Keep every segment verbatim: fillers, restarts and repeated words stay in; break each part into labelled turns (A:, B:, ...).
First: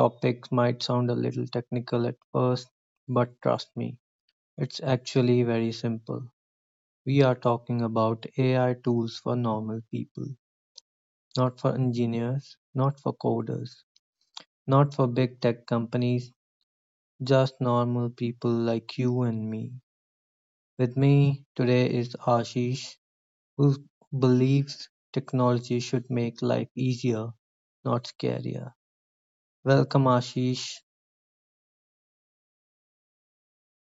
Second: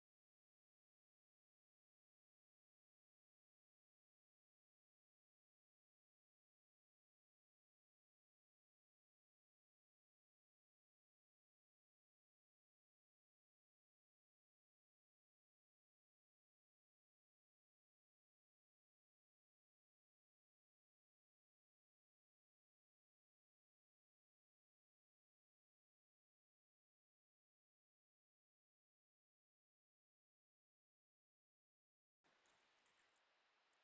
A: topic might sound a little technical at first, but trust me, it's actually very simple. We are talking about A I tools for normal people, not for engineers, not for coders, not for big tech companies, just normal people like you and me. With me today is Ashish, who believes technology should make life easier, not scarier. Welcome, Ashish.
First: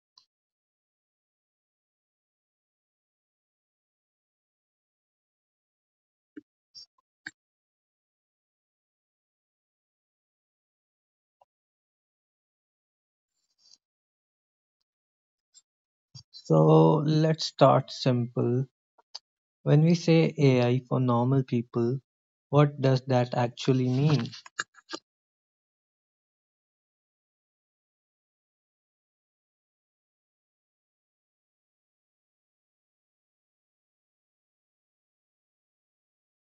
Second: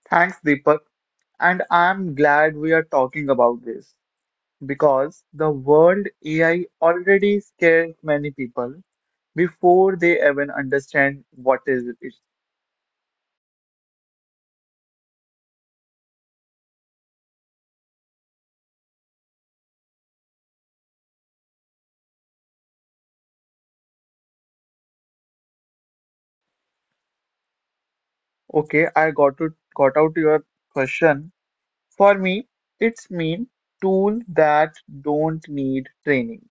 B: Thanks, Deepak. And I'm glad we are talking about this because the world A I already scares many people before they even understand what is it.
A: So let's start simple. When we say A I for normal people, what does that actually mean?
B: Okay, I got to got out your question. For me, it's mean tool that don't need training.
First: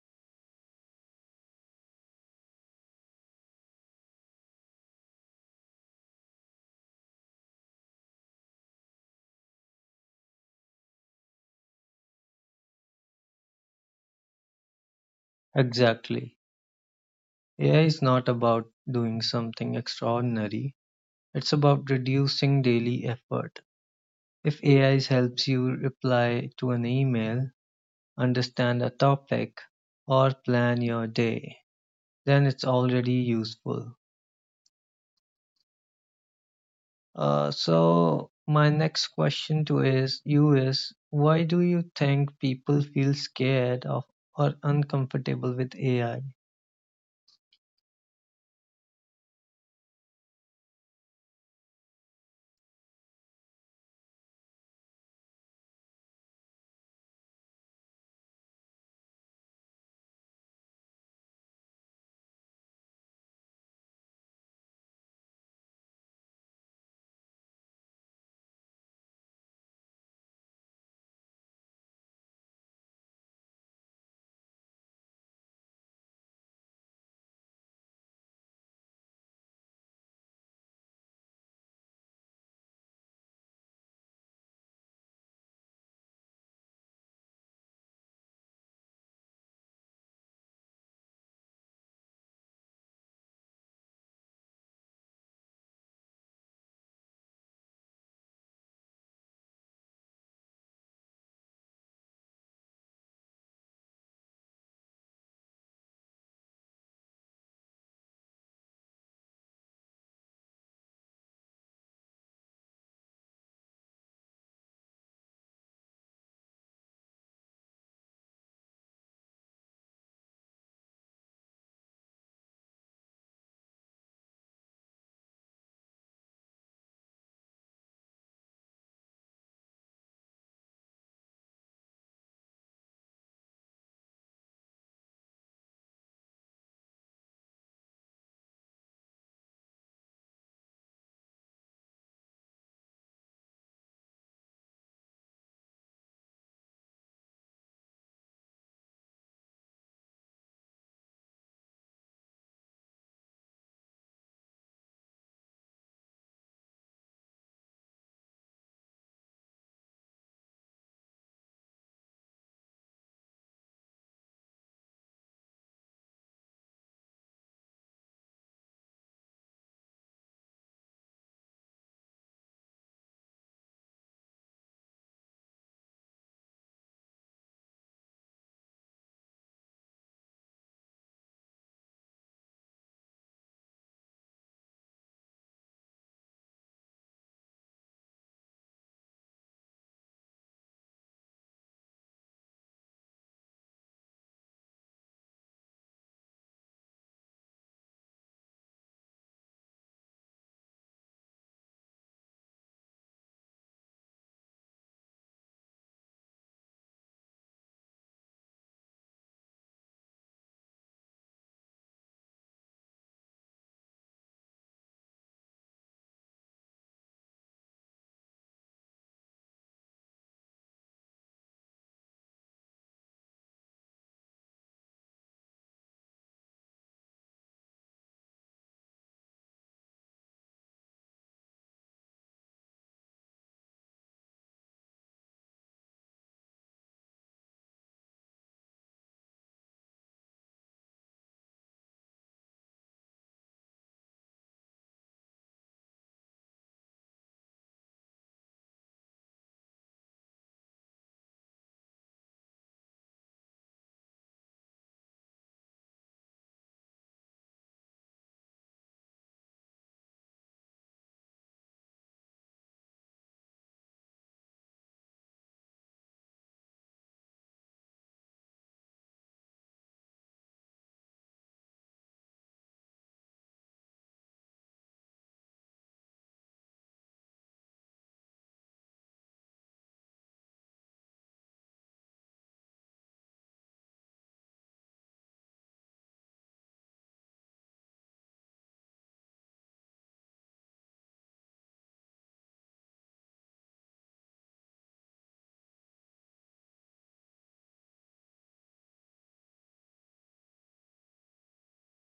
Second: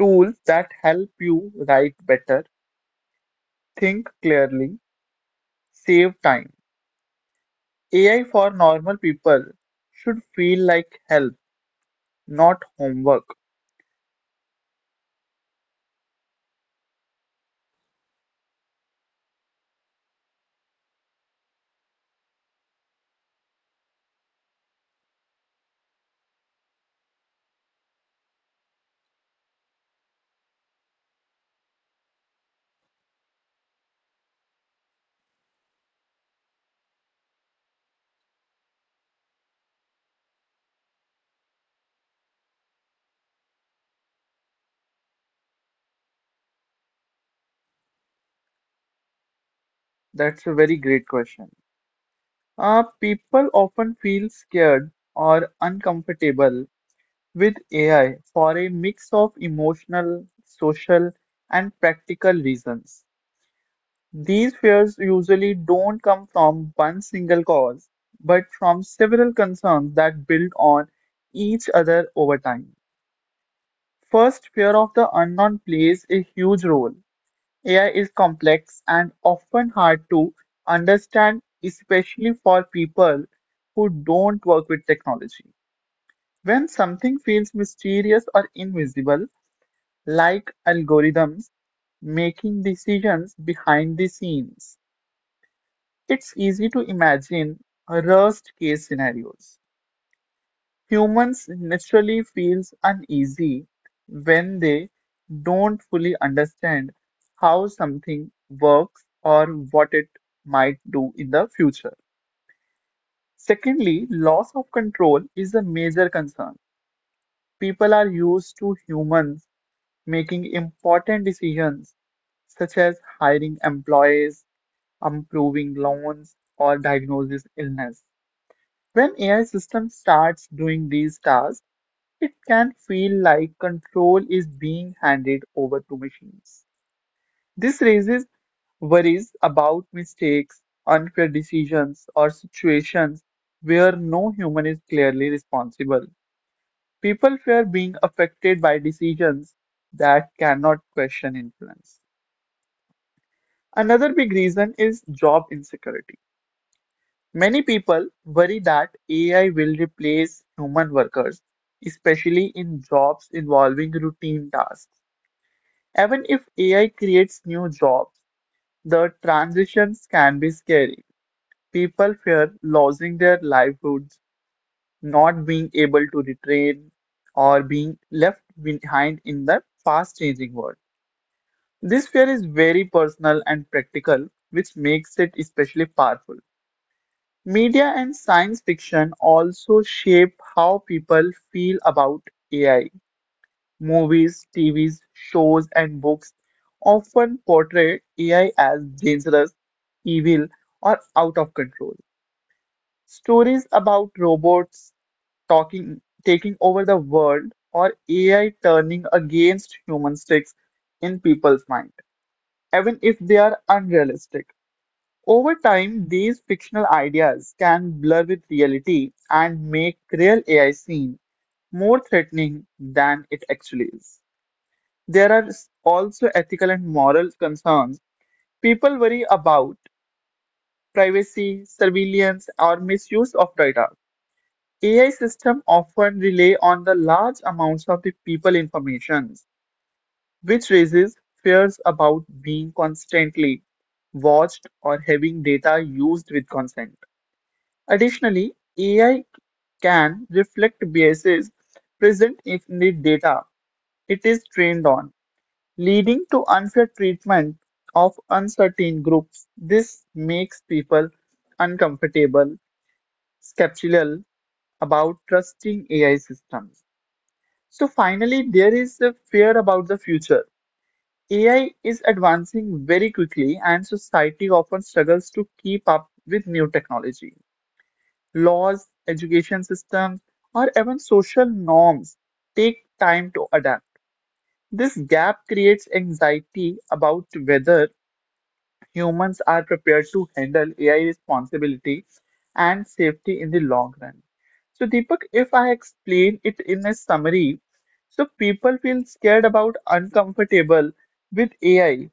B: Tools that help you write better, think clearly, save time. A I for normal people should feel like help, not homework.
A: Exactly. A I is not about doing something extraordinary, it's about reducing daily effort. If A I helps you reply to an email, understand a topic, or plan your day, then it's already useful. Uh, so my next question to is you is why do you think people feel scared of or uncomfortable with A I?
B: That's a very great question. Uh, people often feel scared or uncomfortable with A I for a mix of emotional, social, and practical reasons. These fears usually don't come from one single cause, but from several concerns that build on each other over time. First, fear of the unknown plays a huge role. A I is complex and often hard to understand, especially for people who don't work with technology. When something feels mysterious or invisible, like algorithms making decisions behind the scenes, it's easy to imagine worst case scenarios. Humans naturally feels uneasy when they don't fully understand how something works or what it might do in the future. Secondly, loss of control is a major concern. People are used to humans making important decisions such as hiring employees, approving loans, or diagnosis illness. When A I system starts doing these tasks, it can feel like control is being handed over to machines. This raises worries about mistakes, unfair decisions, or situations where no human is clearly responsible. People fear being affected by decisions that cannot question influence. Another big reason is job insecurity. Many people worry that A I will replace human workers, especially in jobs involving routine tasks. Even if A I creates new jobs, the transitions can be scary. People fear losing their livelihoods, not being able to retrain, or being left behind in the fast changing world. This fear is very personal and practical, which makes it especially powerful. Media and science fiction also shape how people feel about A I. Movies, T Vs, shows, and books often portray A I as dangerous, evil, or out of control. Stories about robots talking, taking over the world or A I turning against human sticks in people's mind, even if they are unrealistic. Over time, these fictional ideas can blur with reality and make real A I seem more threatening than it actually is. There are s- also ethical and moral concerns. People worry about privacy, surveillance, or misuse of data. A I systems often rely on the large amounts of the people information, which raises fears about being constantly watched or having data used with consent. Additionally, A I can reflect biases present in the data it is trained on, leading to unfair treatment of uncertain groups. This makes people uncomfortable, skeptical about trusting A I systems. So, finally, there is a fear about the future. A I is advancing very quickly, and society often struggles to keep up with new technology. Laws, education systems, or even social norms take time to adapt. This gap creates anxiety about whether humans are prepared to handle A I responsibility and safety in the long run. So, Deepak, if I explain it in a summary, so people feel scared about uncomfortable with A I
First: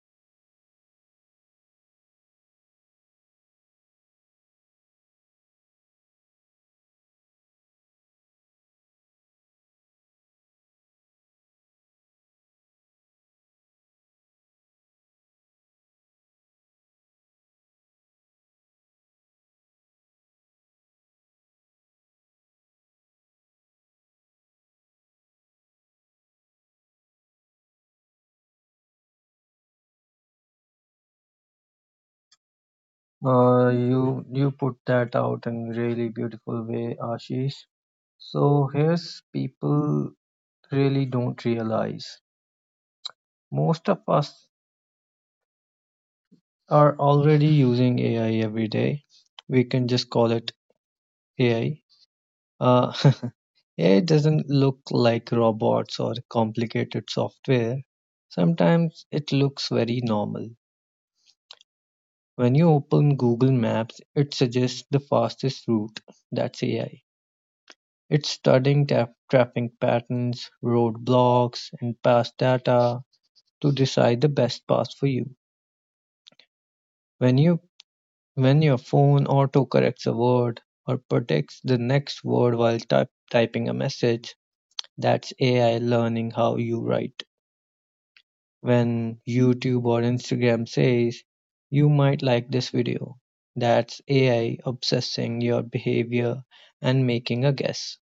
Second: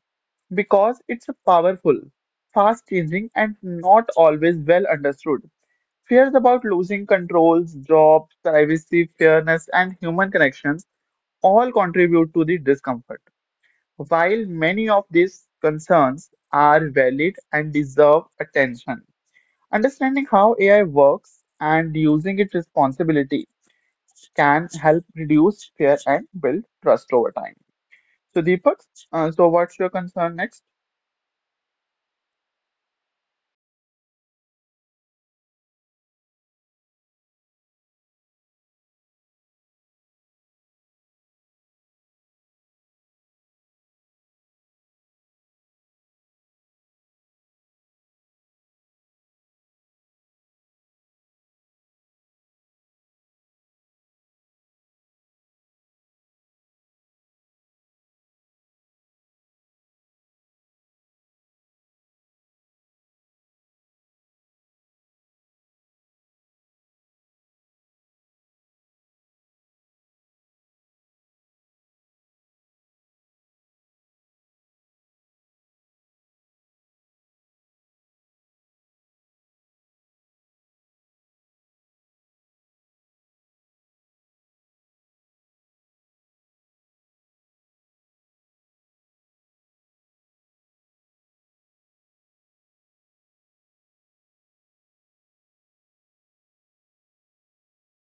B: because it's powerful, fast changing, and not always well understood. Fears about losing controls, jobs, privacy, fairness, and human connections all contribute to the discomfort. While many of these concerns are valid and deserve attention, understanding how A I works and using it responsibility can help reduce fear and build trust over time. So, Deepak, uh, so what's your concern next?
A: Uh, you you put that out in really beautiful way, Ashish. So here's people really don't realize. Most of us are already using A I every day. We can just call it A I. Uh, A I doesn't look like robots or complicated software. Sometimes it looks very normal. When you open Google Maps, it suggests the fastest route. That's A I. It's studying tra- traffic patterns, roadblocks, and past data to decide the best path for you. When you when your phone autocorrects a word or predicts the next word while type, typing a message, that's A I learning how you write. When YouTube or Instagram says, you might like this video, that's A I obsessing your behavior and making a guess.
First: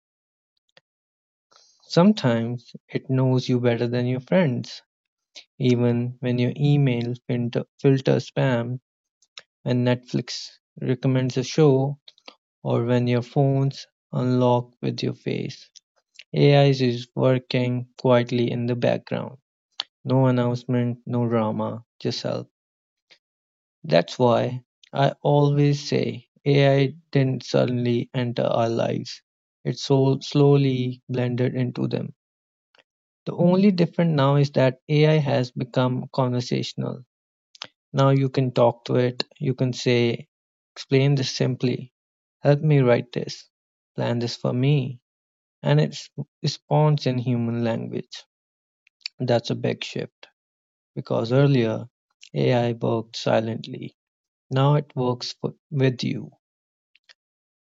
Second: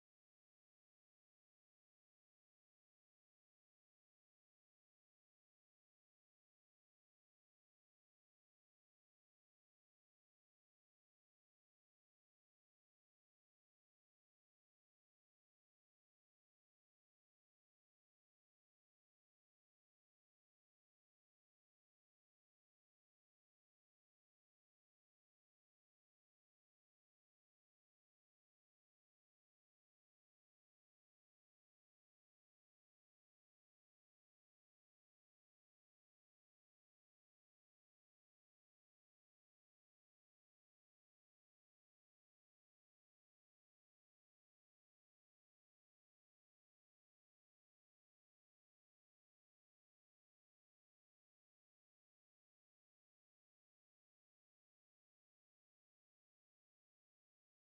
A: Sometimes it knows you better than your friends, even when your email filter, filters spam, when Netflix recommends a show, or when your phone's unlocked with your face. A I is working quietly in the background. No announcement, no drama, just help. That's why I always say A I didn't suddenly enter our lives. It so slowly blended into them. The only difference now is that A I has become conversational. Now you can talk to it, you can say, explain this simply, help me write this, plan this for me, and it responds in human language. That's a big shift because earlier A I worked silently. Now it works for, with you.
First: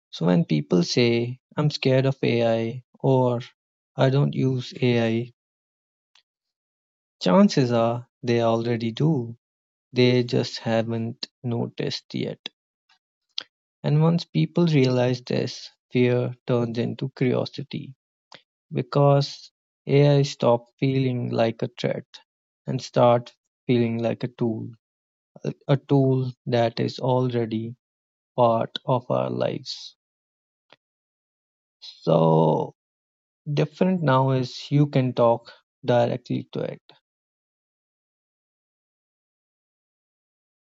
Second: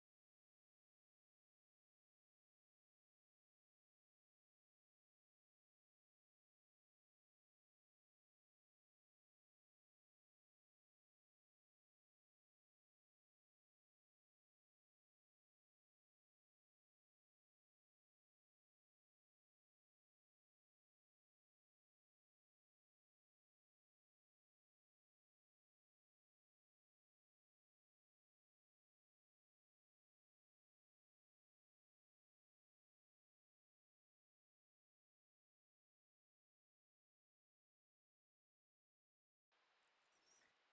A: So when people say, I'm scared of A I or I don't use A I, chances are they already do. They just haven't noticed yet. And once people realize this, fear turns into curiosity because A I stops feeling like a threat and start feeling like a tool, a a tool that is already part of our lives. So different now is you can talk directly to it.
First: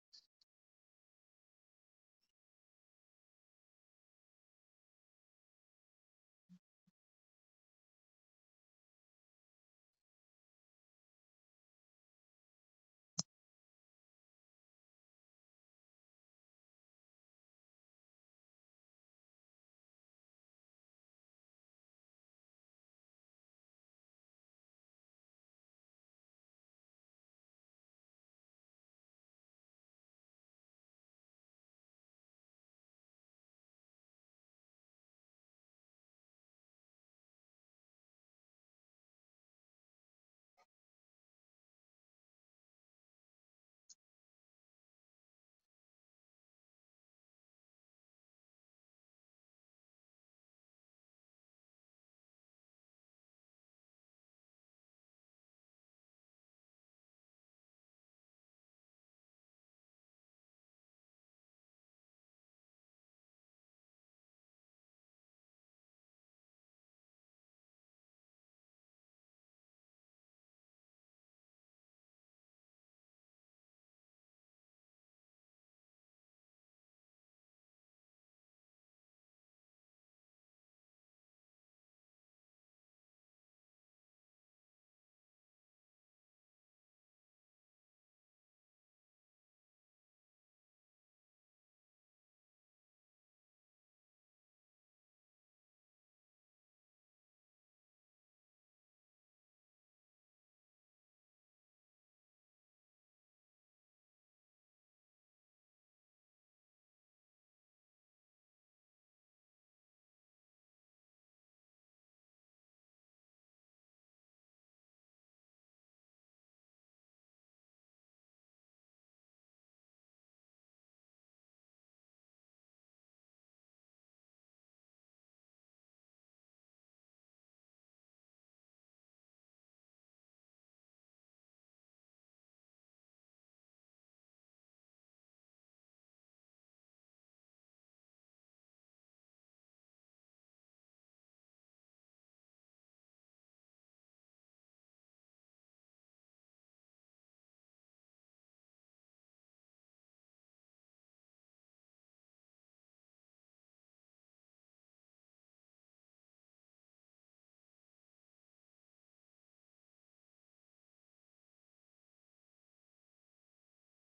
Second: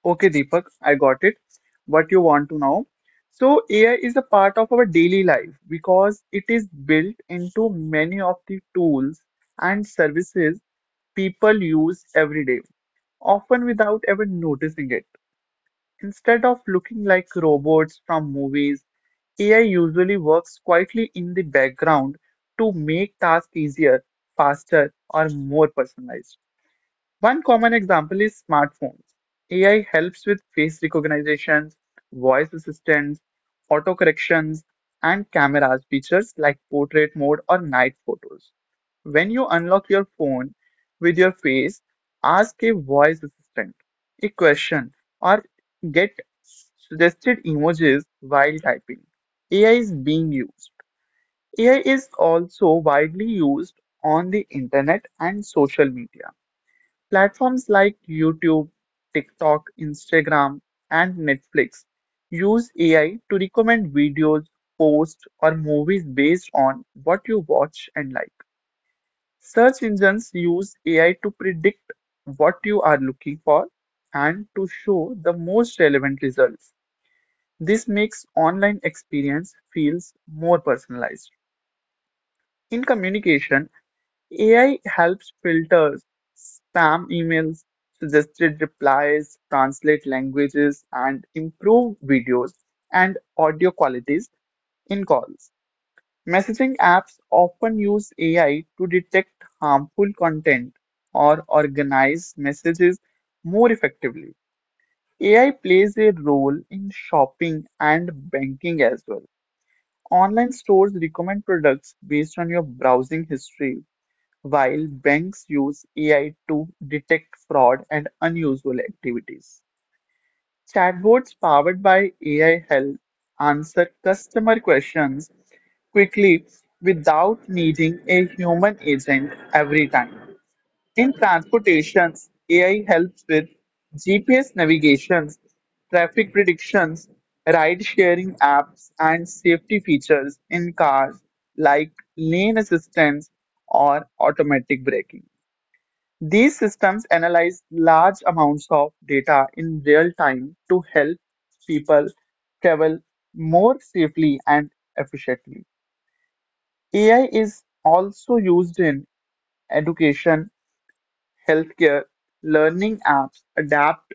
B: Okay, Deepak, I got it. What you want to know? So, A I is a part of our daily life because it is built into many of the tools and services people use every day often without ever noticing it. Instead of looking like robots from movies, A I usually works quietly in the background to make tasks easier, faster, or more personalized. One common example is smartphones. A I helps with face recognition, voice assistance, auto corrections, and cameras features like portrait mode or night photos. When you unlock your phone with your face, ask a voice assistant a question, or get suggested emojis while typing, A I is being used. A I is also widely used on the internet and social media. Platforms like YouTube, TikTok, Instagram, and Netflix use A I to recommend videos, posts, or movies based on what you watch and like. Search engines use A I to predict what you are looking for and to show the most relevant results. This makes online experience feels more personalized. In communication, A I helps filter spam emails, suggested replies, translate languages, and improve videos and audio qualities in calls. Messaging apps often use A I to detect harmful content or organize messages more effectively. A I plays a role in shopping and banking as well. Online stores recommend products based on your browsing history, while banks use A I to detect fraud and unusual activities. Chatbots powered by A I help answer customer questions quickly without needing a human agent every time. In transportations, A I helps with G P S navigations, traffic predictions, ride sharing apps, and safety features in cars like lane assistance or automatic braking. These systems analyze large amounts of data in real time to help people travel more safely and efficiently. A I is also used in education, healthcare. Learning apps adapt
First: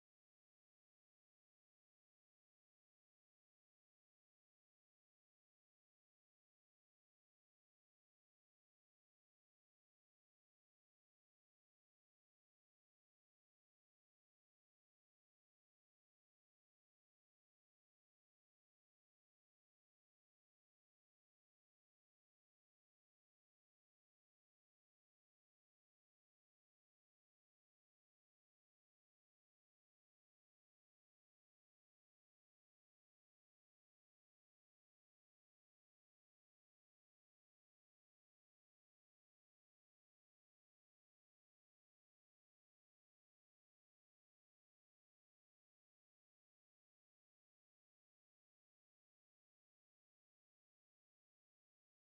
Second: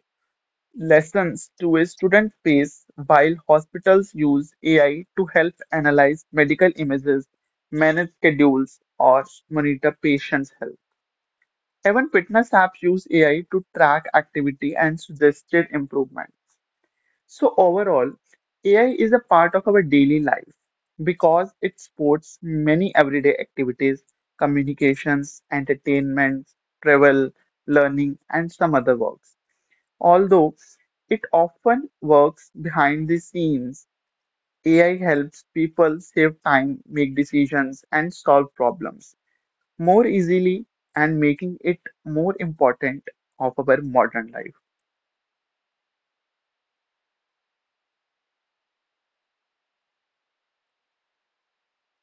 B: lessons to a student face, while hospitals use A I to help analyze medical images, manage schedules, or monitor patients' health. Even fitness apps use A I to track activity and suggested improvement. So overall, A I is a part of our daily life because it supports many everyday activities, communications, entertainment, travel, learning, and some other works. Although it often works behind the scenes, A I helps people save time, make decisions, and solve problems more easily and making it more important of our modern life.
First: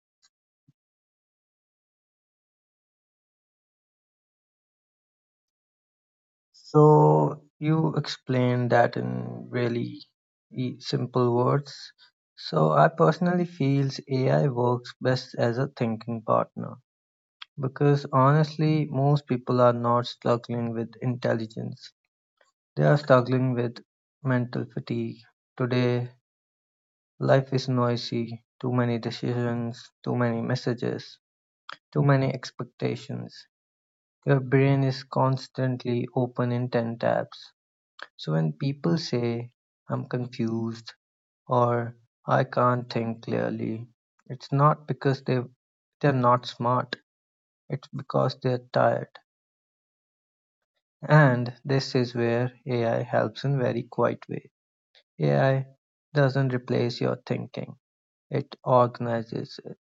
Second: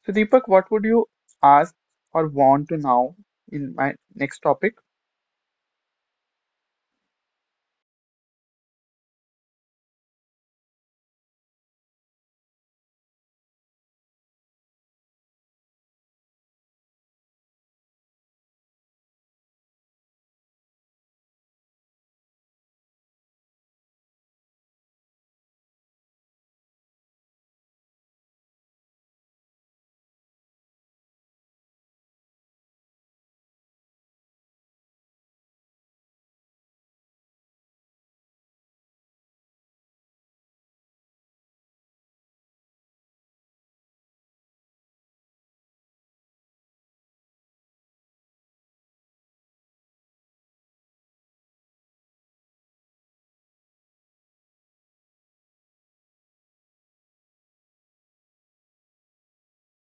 B: So Deepak, what would you ask or want to now in my next topic?
A: So you explained that in really e- simple words. So I personally feels A I works best as a thinking partner because honestly most people are not struggling with intelligence. They are struggling with mental fatigue. Today life is noisy, too many decisions, too many messages, too many expectations. Your brain is constantly open in ten tabs. So when people say, I'm confused or I can't think clearly, it's not because they, they're not smart, it's because they're tired. And this is where A I helps in very quiet way. A I doesn't replace your thinking, it organizes it.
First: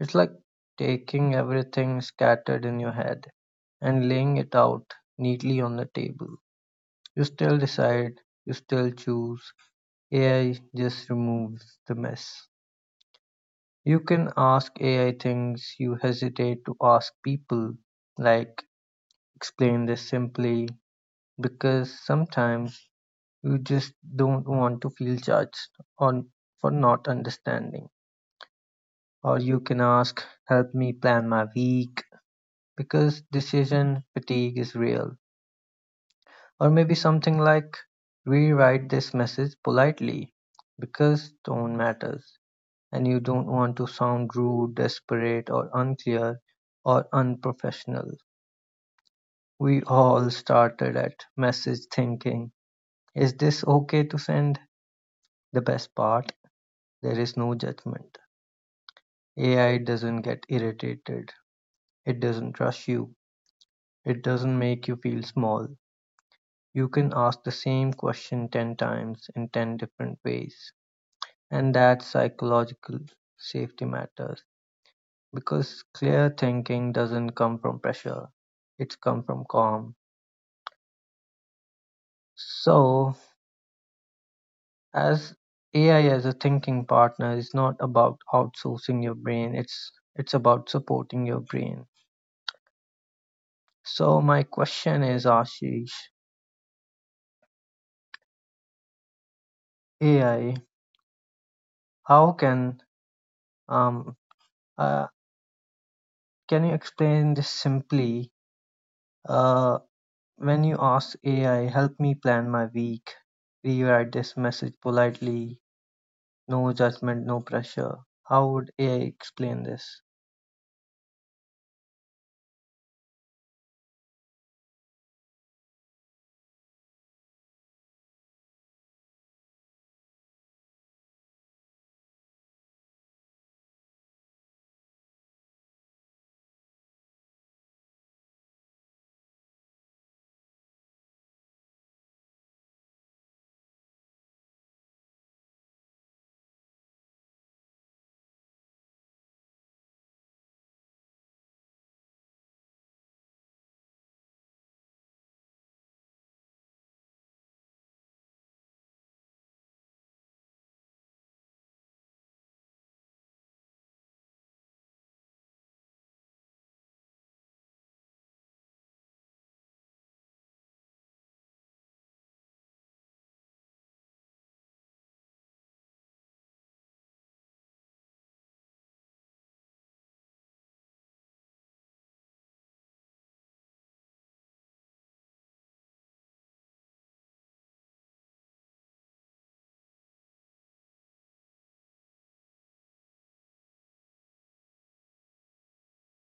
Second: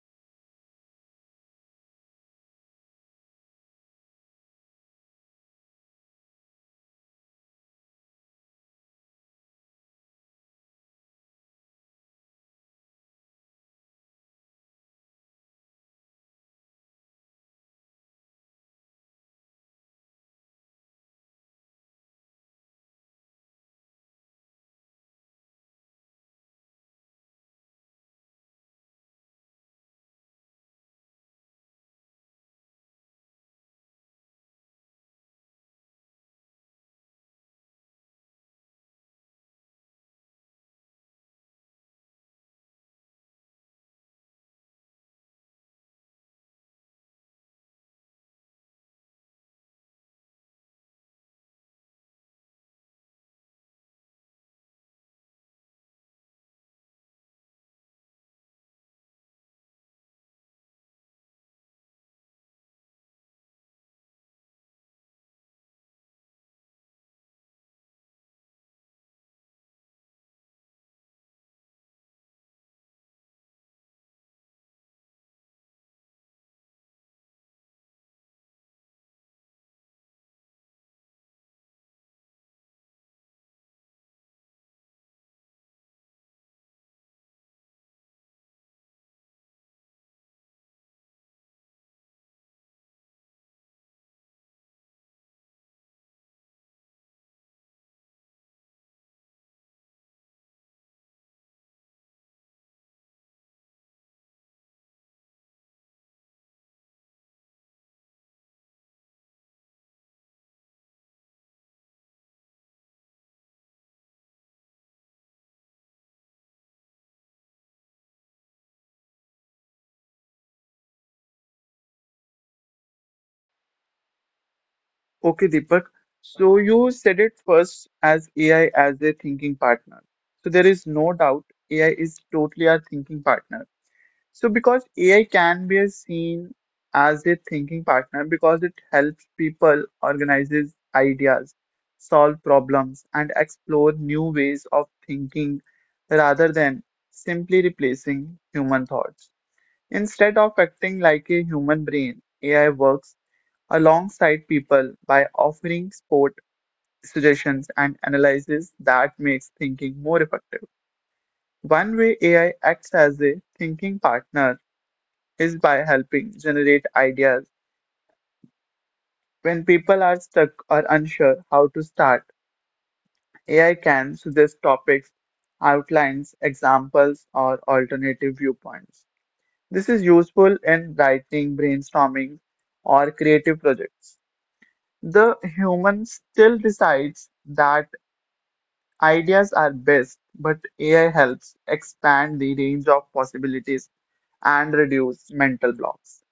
A: It's like taking everything scattered in your head and laying it out neatly on the table. You still decide, you still choose. A I just removes the mess. You can ask A I things you hesitate to ask people, like explain this simply, because sometimes you just don't want to feel judged on for not understanding. Or you can ask, help me plan my week, because decision fatigue is real. Or maybe something like, rewrite this message politely because tone matters. And you don't want to sound rude, desperate, or unclear, or unprofessional. We all started at message thinking, is this okay to send? The best part, there is no judgment. A I doesn't get irritated. It doesn't rush you. It doesn't make you feel small. You can ask the same question ten times in ten different ways. And that psychological safety matters. Because clear thinking doesn't come from pressure, it's come from calm. So as A I as a thinking partner is not about outsourcing your brain, it's it's about supporting your brain. So my question is Ashish, A I, how can um uh, can you explain this simply? Uh when you ask A I, help me plan my week, rewrite this message politely, no judgment, no pressure. How would A I explain this?
B: Okay, Deepak. So you said it first as A I as a thinking partner. So there is no doubt A I is totally our thinking partner. So, because A I can be seen as a thinking partner because it helps people organizes ideas, solve problems, and explore new ways of thinking rather than simply replacing human thoughts. Instead of acting like a human brain, A I works alongside people by offering support, suggestions, and analysis that makes thinking more effective. One way A I acts as a thinking partner is by helping generate ideas. When people are stuck or unsure how to start, A I can suggest topics, outlines, examples, or alternative viewpoints. This is useful in writing, brainstorming, or creative projects. The human still decides that ideas are best, but A I helps expand the range of possibilities and reduce mental blocks.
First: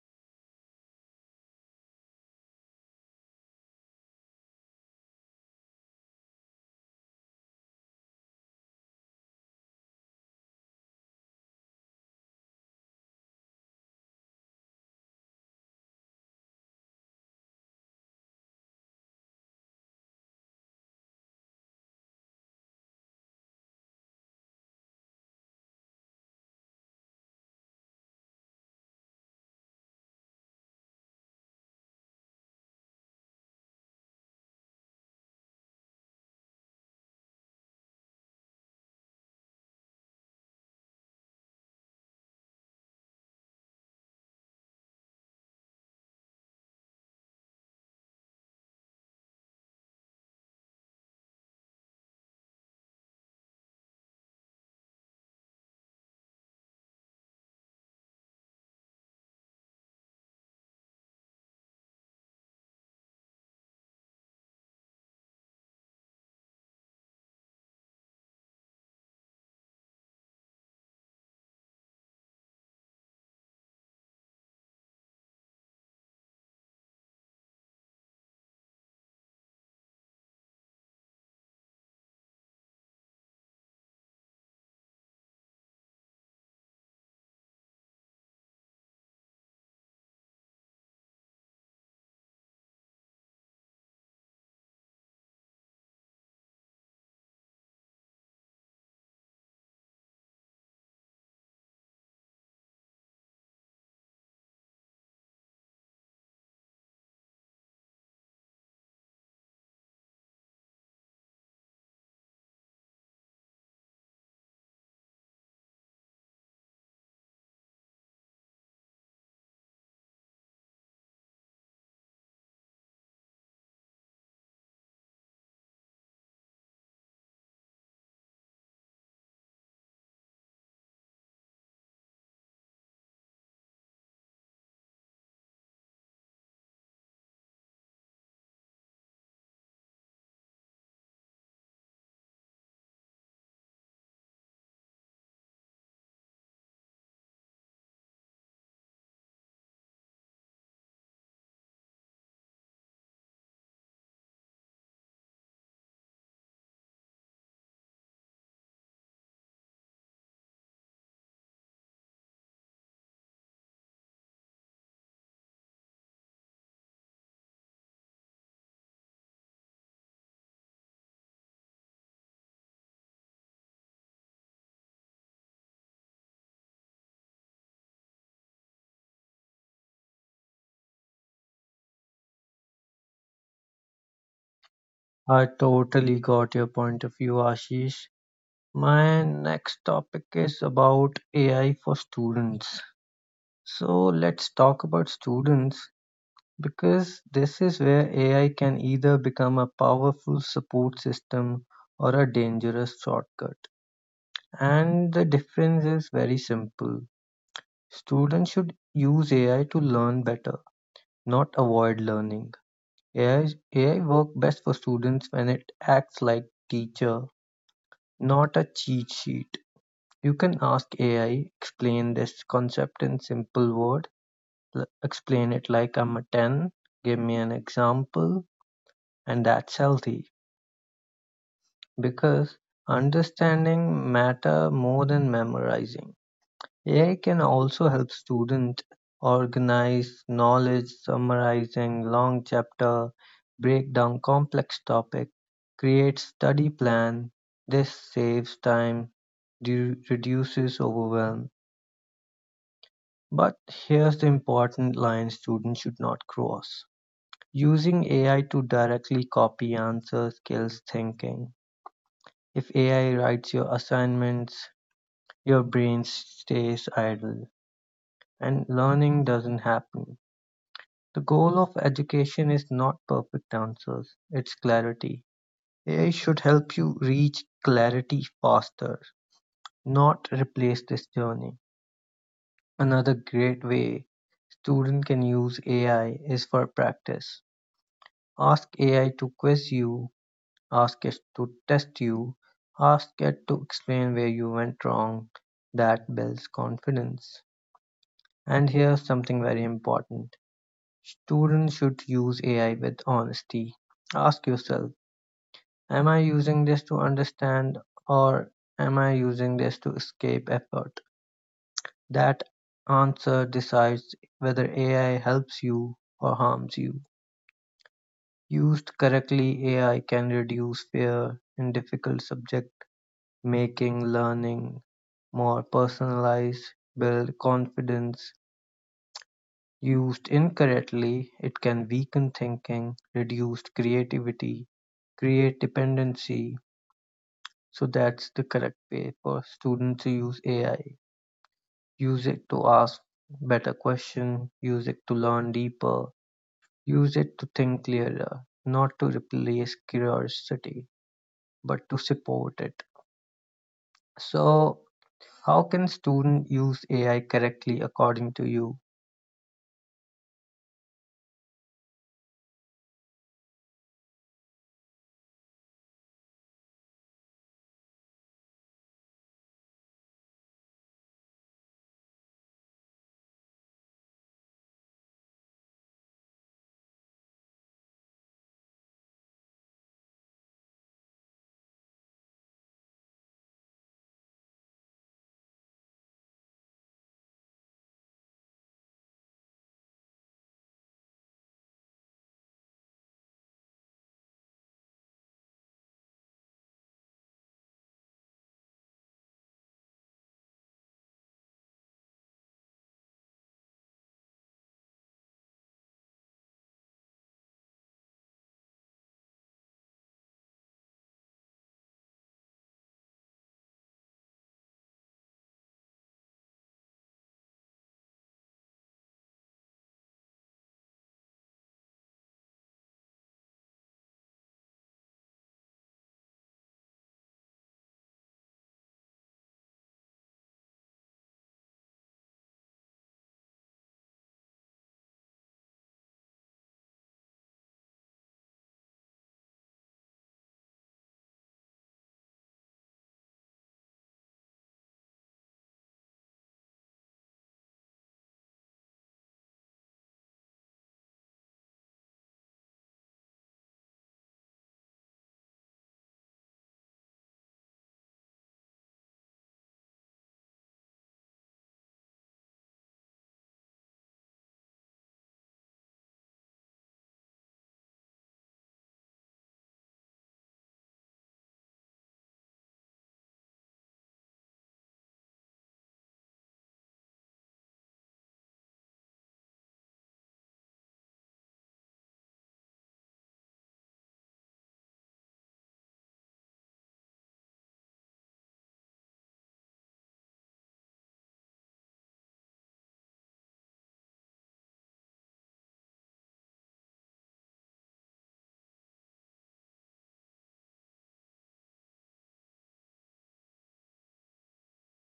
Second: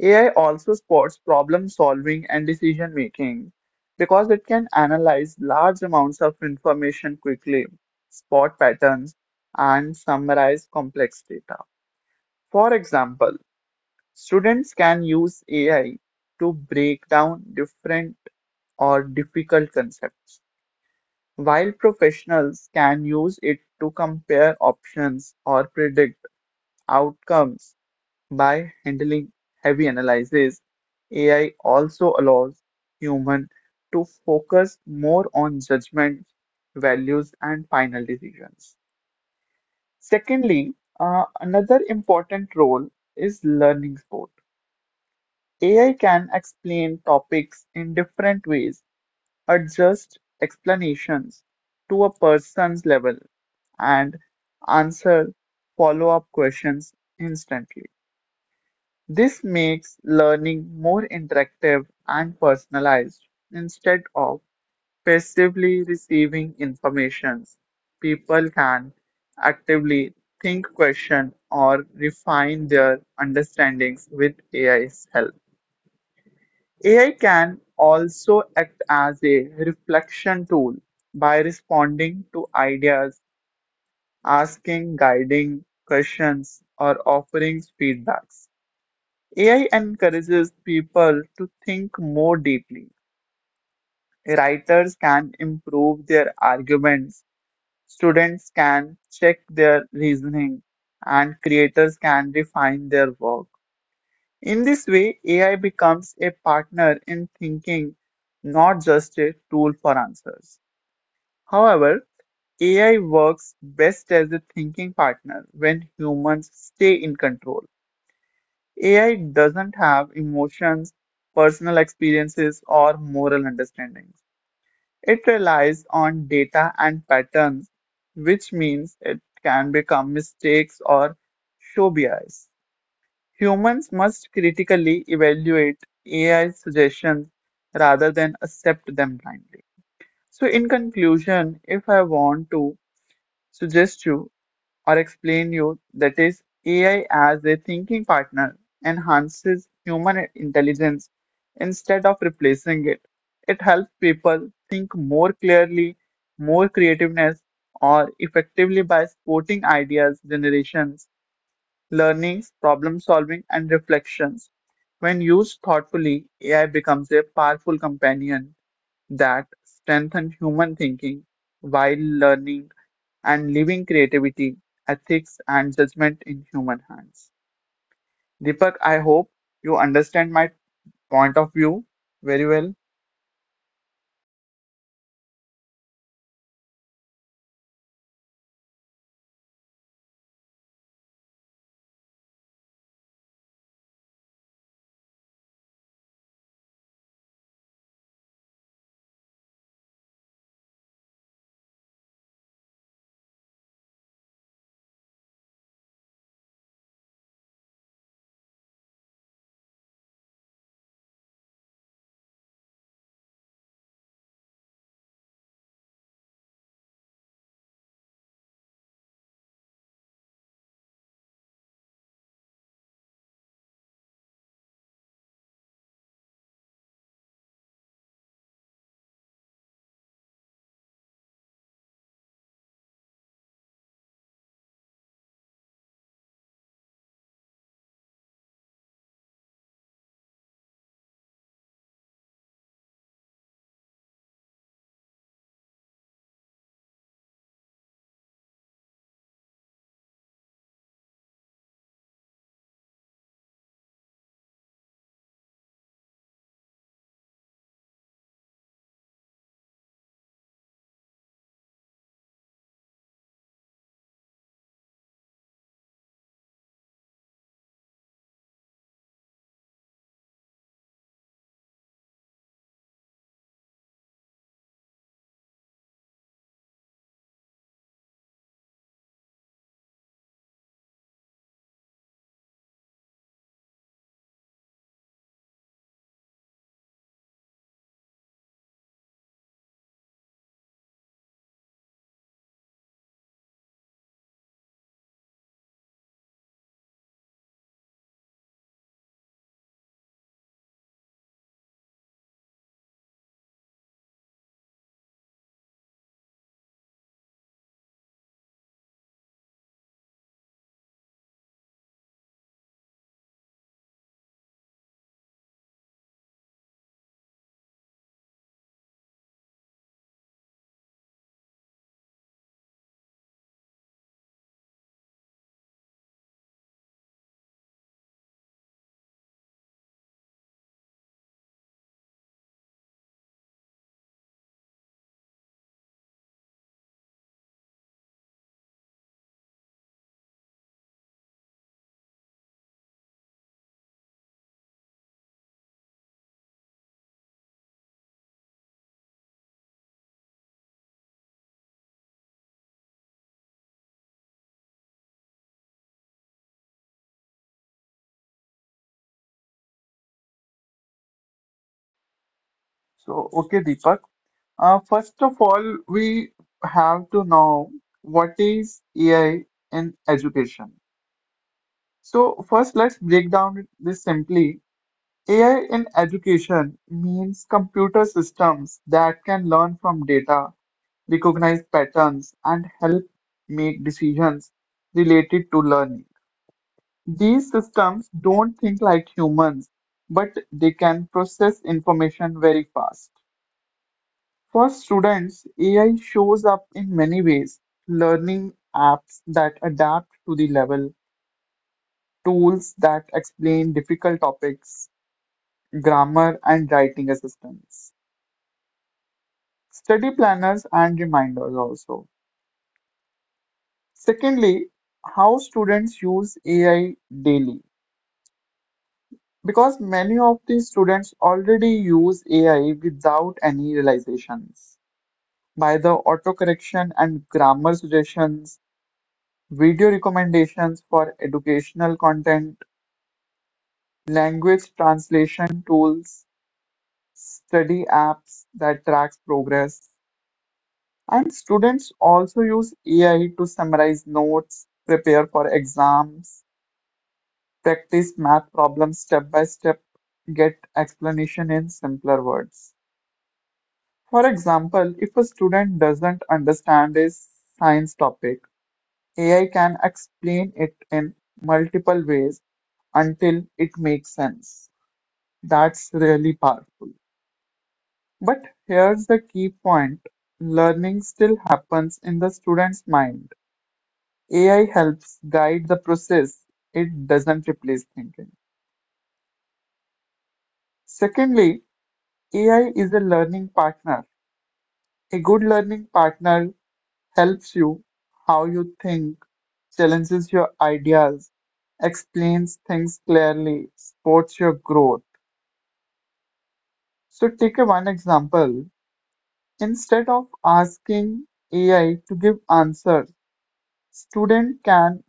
B: A I also supports problem solving and decision making because it can analyze large amounts of information quickly, spot patterns, and summarize complex data. For example, students can use A I to break down different or difficult concepts, while professionals can use it to compare options or predict outcomes by handling heavy analysis. A I also allows human to focus more on judgment, values, and final decisions. Secondly, uh, another important role is learning support. A I can explain topics in different ways, adjust explanations to a person's level, and answer follow-up questions instantly. This makes learning more interactive and personalized. Instead of passively receiving information, people can actively think, question, or refine their understandings with A I's help. A I can also act as a reflection tool by responding to ideas, asking guiding questions, or offering feedbacks. A I encourages people to think more deeply. Writers can improve their arguments, students can check their reasoning, and creators can refine their work. In this way, A I becomes a partner in thinking, not just a tool for answers. However, A I works best as a thinking partner when humans stay in control. A I doesn't have emotions, personal experiences, or moral understandings. It relies on data and patterns, which means it can become mistakes or show bias. Humans must critically evaluate A I suggestions rather than accept them blindly. So, in conclusion, if I want to suggest you or explain you that is A I as a thinking partner enhances human intelligence instead of replacing it. It helps people think more clearly, more creativeness, or effectively by supporting ideas, generations, learnings, problem solving, and reflections. When used thoughtfully, A I becomes a powerful companion that strengthens human thinking while learning and leaving creativity, ethics, and judgment in human hands. Deepak, I hope you understand my point of view very well.
A: I totally got your point of view, Ashish. My next topic is about A I for students. So let's talk about students because this is where A I can either become a powerful support system or a dangerous shortcut. And the difference is very simple. Students should use A I to learn better, not avoid learning. A I works best for students when it acts like teacher, not a cheat sheet. You can ask A I, explain this concept in simple word, l- explain it like I'm a ten, give me an example, and that's healthy because understanding matter more than memorizing. Ai can also help students organize knowledge, summarizing long chapter, break down complex topic, create study plan. This saves time, du- reduces overwhelm. But here's the important line students should not cross. Using A I to directly copy answers kills thinking. If A I writes your assignments, your brain stays idle and learning doesn't happen. The goal of education is not perfect answers, it's clarity. A I should help you reach clarity faster, not replace this journey. Another great way students can use A I is for practice. Ask A I to quiz you, ask it to test you, ask it to explain where you went wrong. That builds confidence. And here's something very important. Students should use A I with honesty. Ask yourself, am I using this to understand or am I using this to escape effort? That answer decides whether A I helps you or harms you. Used correctly, A I can reduce fear in difficult subject, making learning more personalized, build confidence. Used incorrectly, it can weaken thinking, reduce creativity, create dependency. So that's the correct way for students to use A I. Use it to ask better questions, use it to learn deeper, use it to think clearer, not to replace curiosity, but to support it. So, how can students use A I correctly according to you?
B: So, okay, Deepak. Uh, first of all, we have to know what is A I in education. So, first, let's break down this simply. A I in education means computer systems that can learn from data, recognize patterns, and help make decisions related to learning. These systems don't think like humans, but they can process information very fast. For students, A I shows up in many ways. Learning apps that adapt to the level, tools that explain difficult topics, grammar and writing assistance, study planners and reminders also. Secondly, how students use A I daily. Because many of these students already use A I without any realizations. By the autocorrection and grammar suggestions, video recommendations for educational content, language translation tools, study apps that tracks progress, and students also use A I to summarize notes, prepare for exams, practice math problems step by step, get explanation in simpler words. For example, if a student doesn't understand a science topic, A I can explain it in multiple ways until it makes sense. That's really powerful. But here's the key point. Learning still happens in the student's mind. A I helps guide the process. It doesn't replace thinking. Secondly, A I is a learning partner. A good learning partner helps you how you think, challenges your ideas, explains things clearly, supports your growth. So take a one example. Instead of asking A I to give answers, student can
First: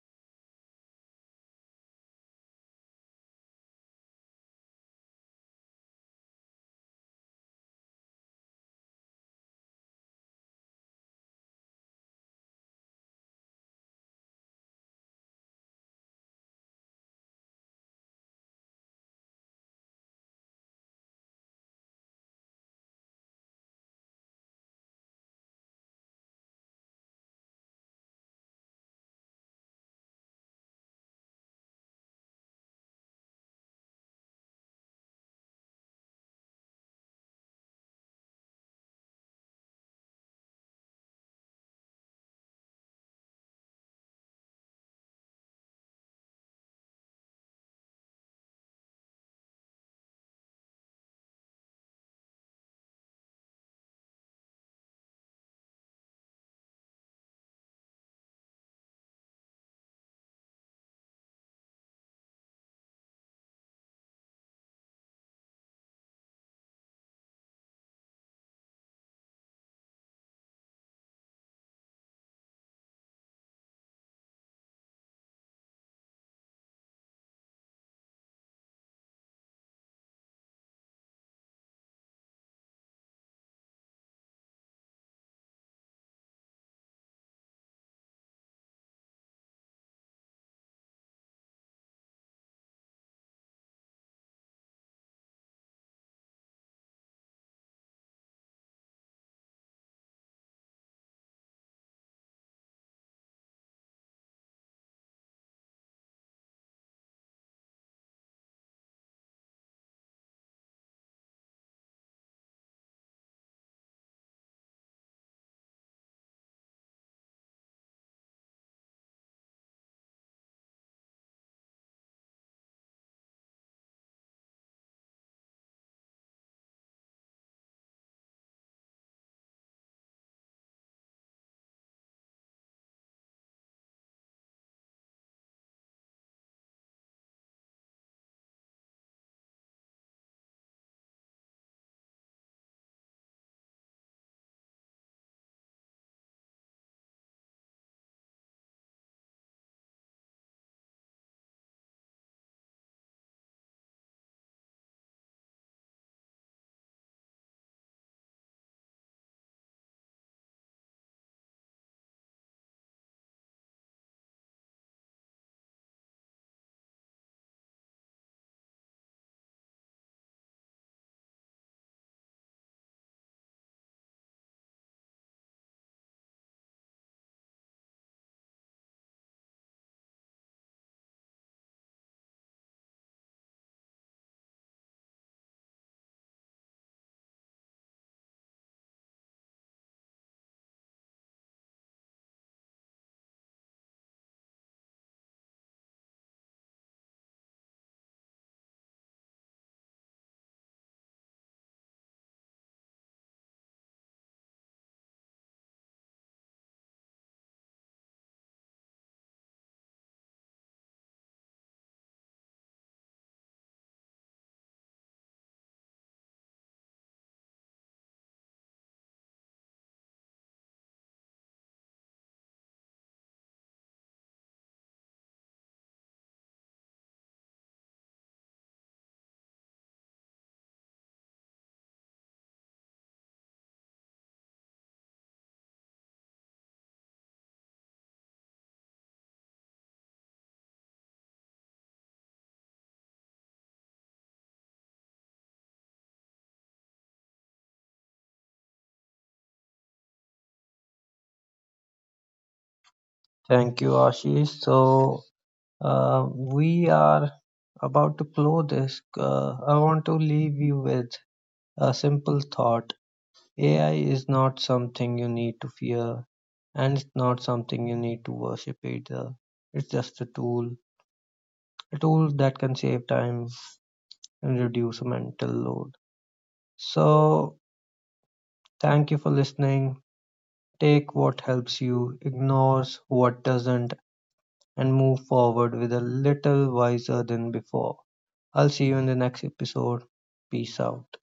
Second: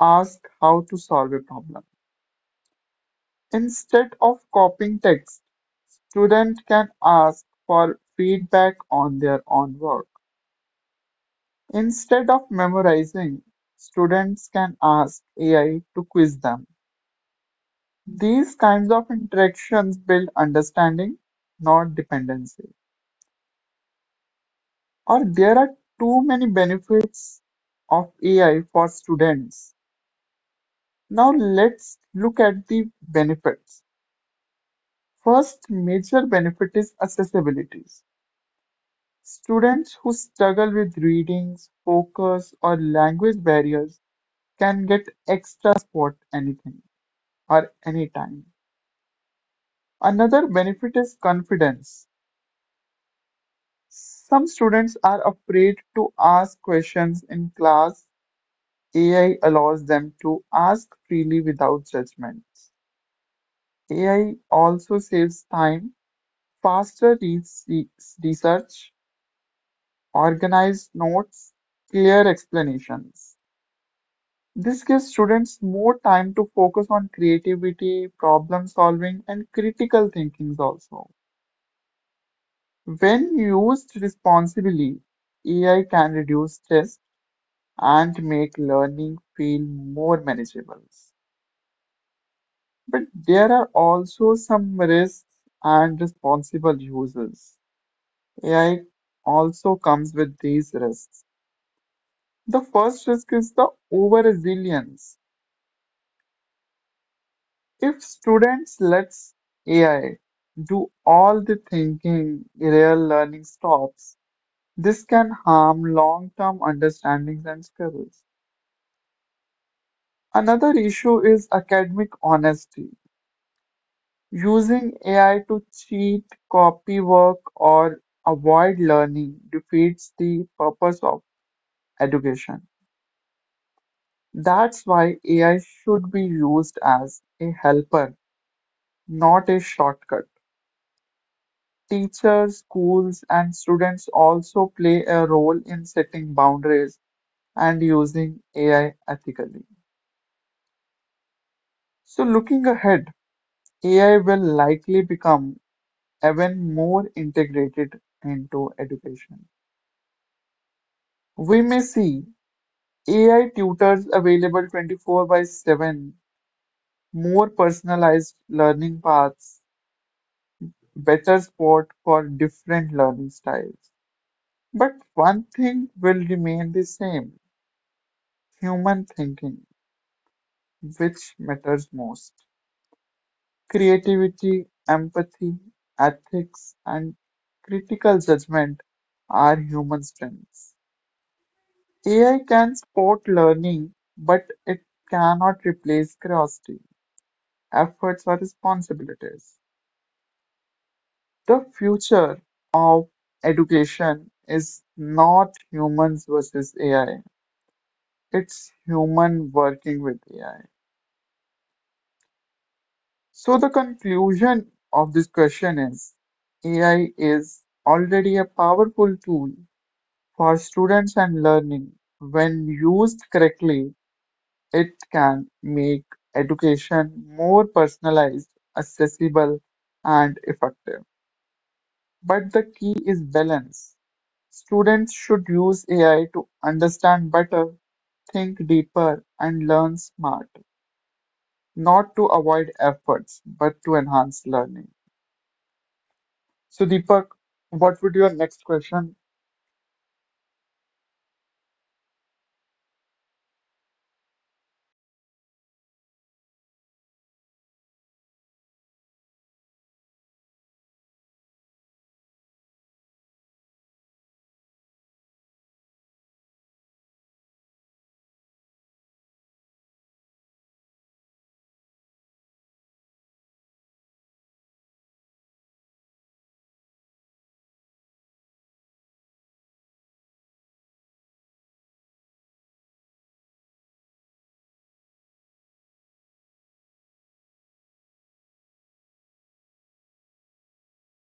B: ask how to solve a problem. Instead of copying text, student can ask for feedback on their own work. Instead of memorizing, students can ask A I to quiz them. These kinds of interactions build understanding, not dependency. Or there are too many benefits of A I for students. Now let's look at the benefits. First major benefit is accessibility. Students who struggle with reading, focus, or language barriers can get extra support anything or anytime. Another benefit is confidence. Some students are afraid to ask questions in class. A I allows them to ask freely without judgment. A I also saves time, faster re- re- research, organized notes, clear explanations. This gives students more time to focus on creativity, problem solving, and critical thinking also. When used responsibly, A I can reduce stress and make learning feel more manageable. But there are also some risks and responsible users. A I also comes with these risks. The first risk is the over resilience. If students let A I do all the thinking, real learning stops. This can harm long term understandings and skills. Another issue is academic honesty. Using A I to cheat, copy work, or avoid learning defeats the purpose of education. That's why A I should be used as a helper, not a shortcut. Teachers, schools, and students also play a role in setting boundaries and using A I ethically. So, looking ahead, A I will likely become even more integrated into education. We may see A I tutors available twenty-four by seven, more personalized learning paths, better support for different learning styles. But one thing will remain the same, human thinking, which matters most. Creativity, empathy, ethics, and critical judgment are human strengths. A I can support learning, but it cannot replace curiosity, efforts, or responsibilities. The future of education is not humans versus A I, it's human working with A I. So the conclusion of this question is A I is already a powerful tool for students and learning. When used correctly, it can make education more personalized, accessible, and effective. But the key is balance. Students should use A I to understand better, think deeper, and learn smarter, not to avoid efforts, but to enhance learning. So, Deepak, what would your next question
A: Thank you, Ashish. So, uh, we are about to close this. Uh, I want to leave you with a simple thought. A I is not something you need to fear, and it's not something you need to worship either. It's just a tool, a tool that can save time and reduce mental load. So, thank you for listening. Take what helps you, ignores what doesn't, and move forward with a little wiser than before. I'll see you in the next episode. Peace out.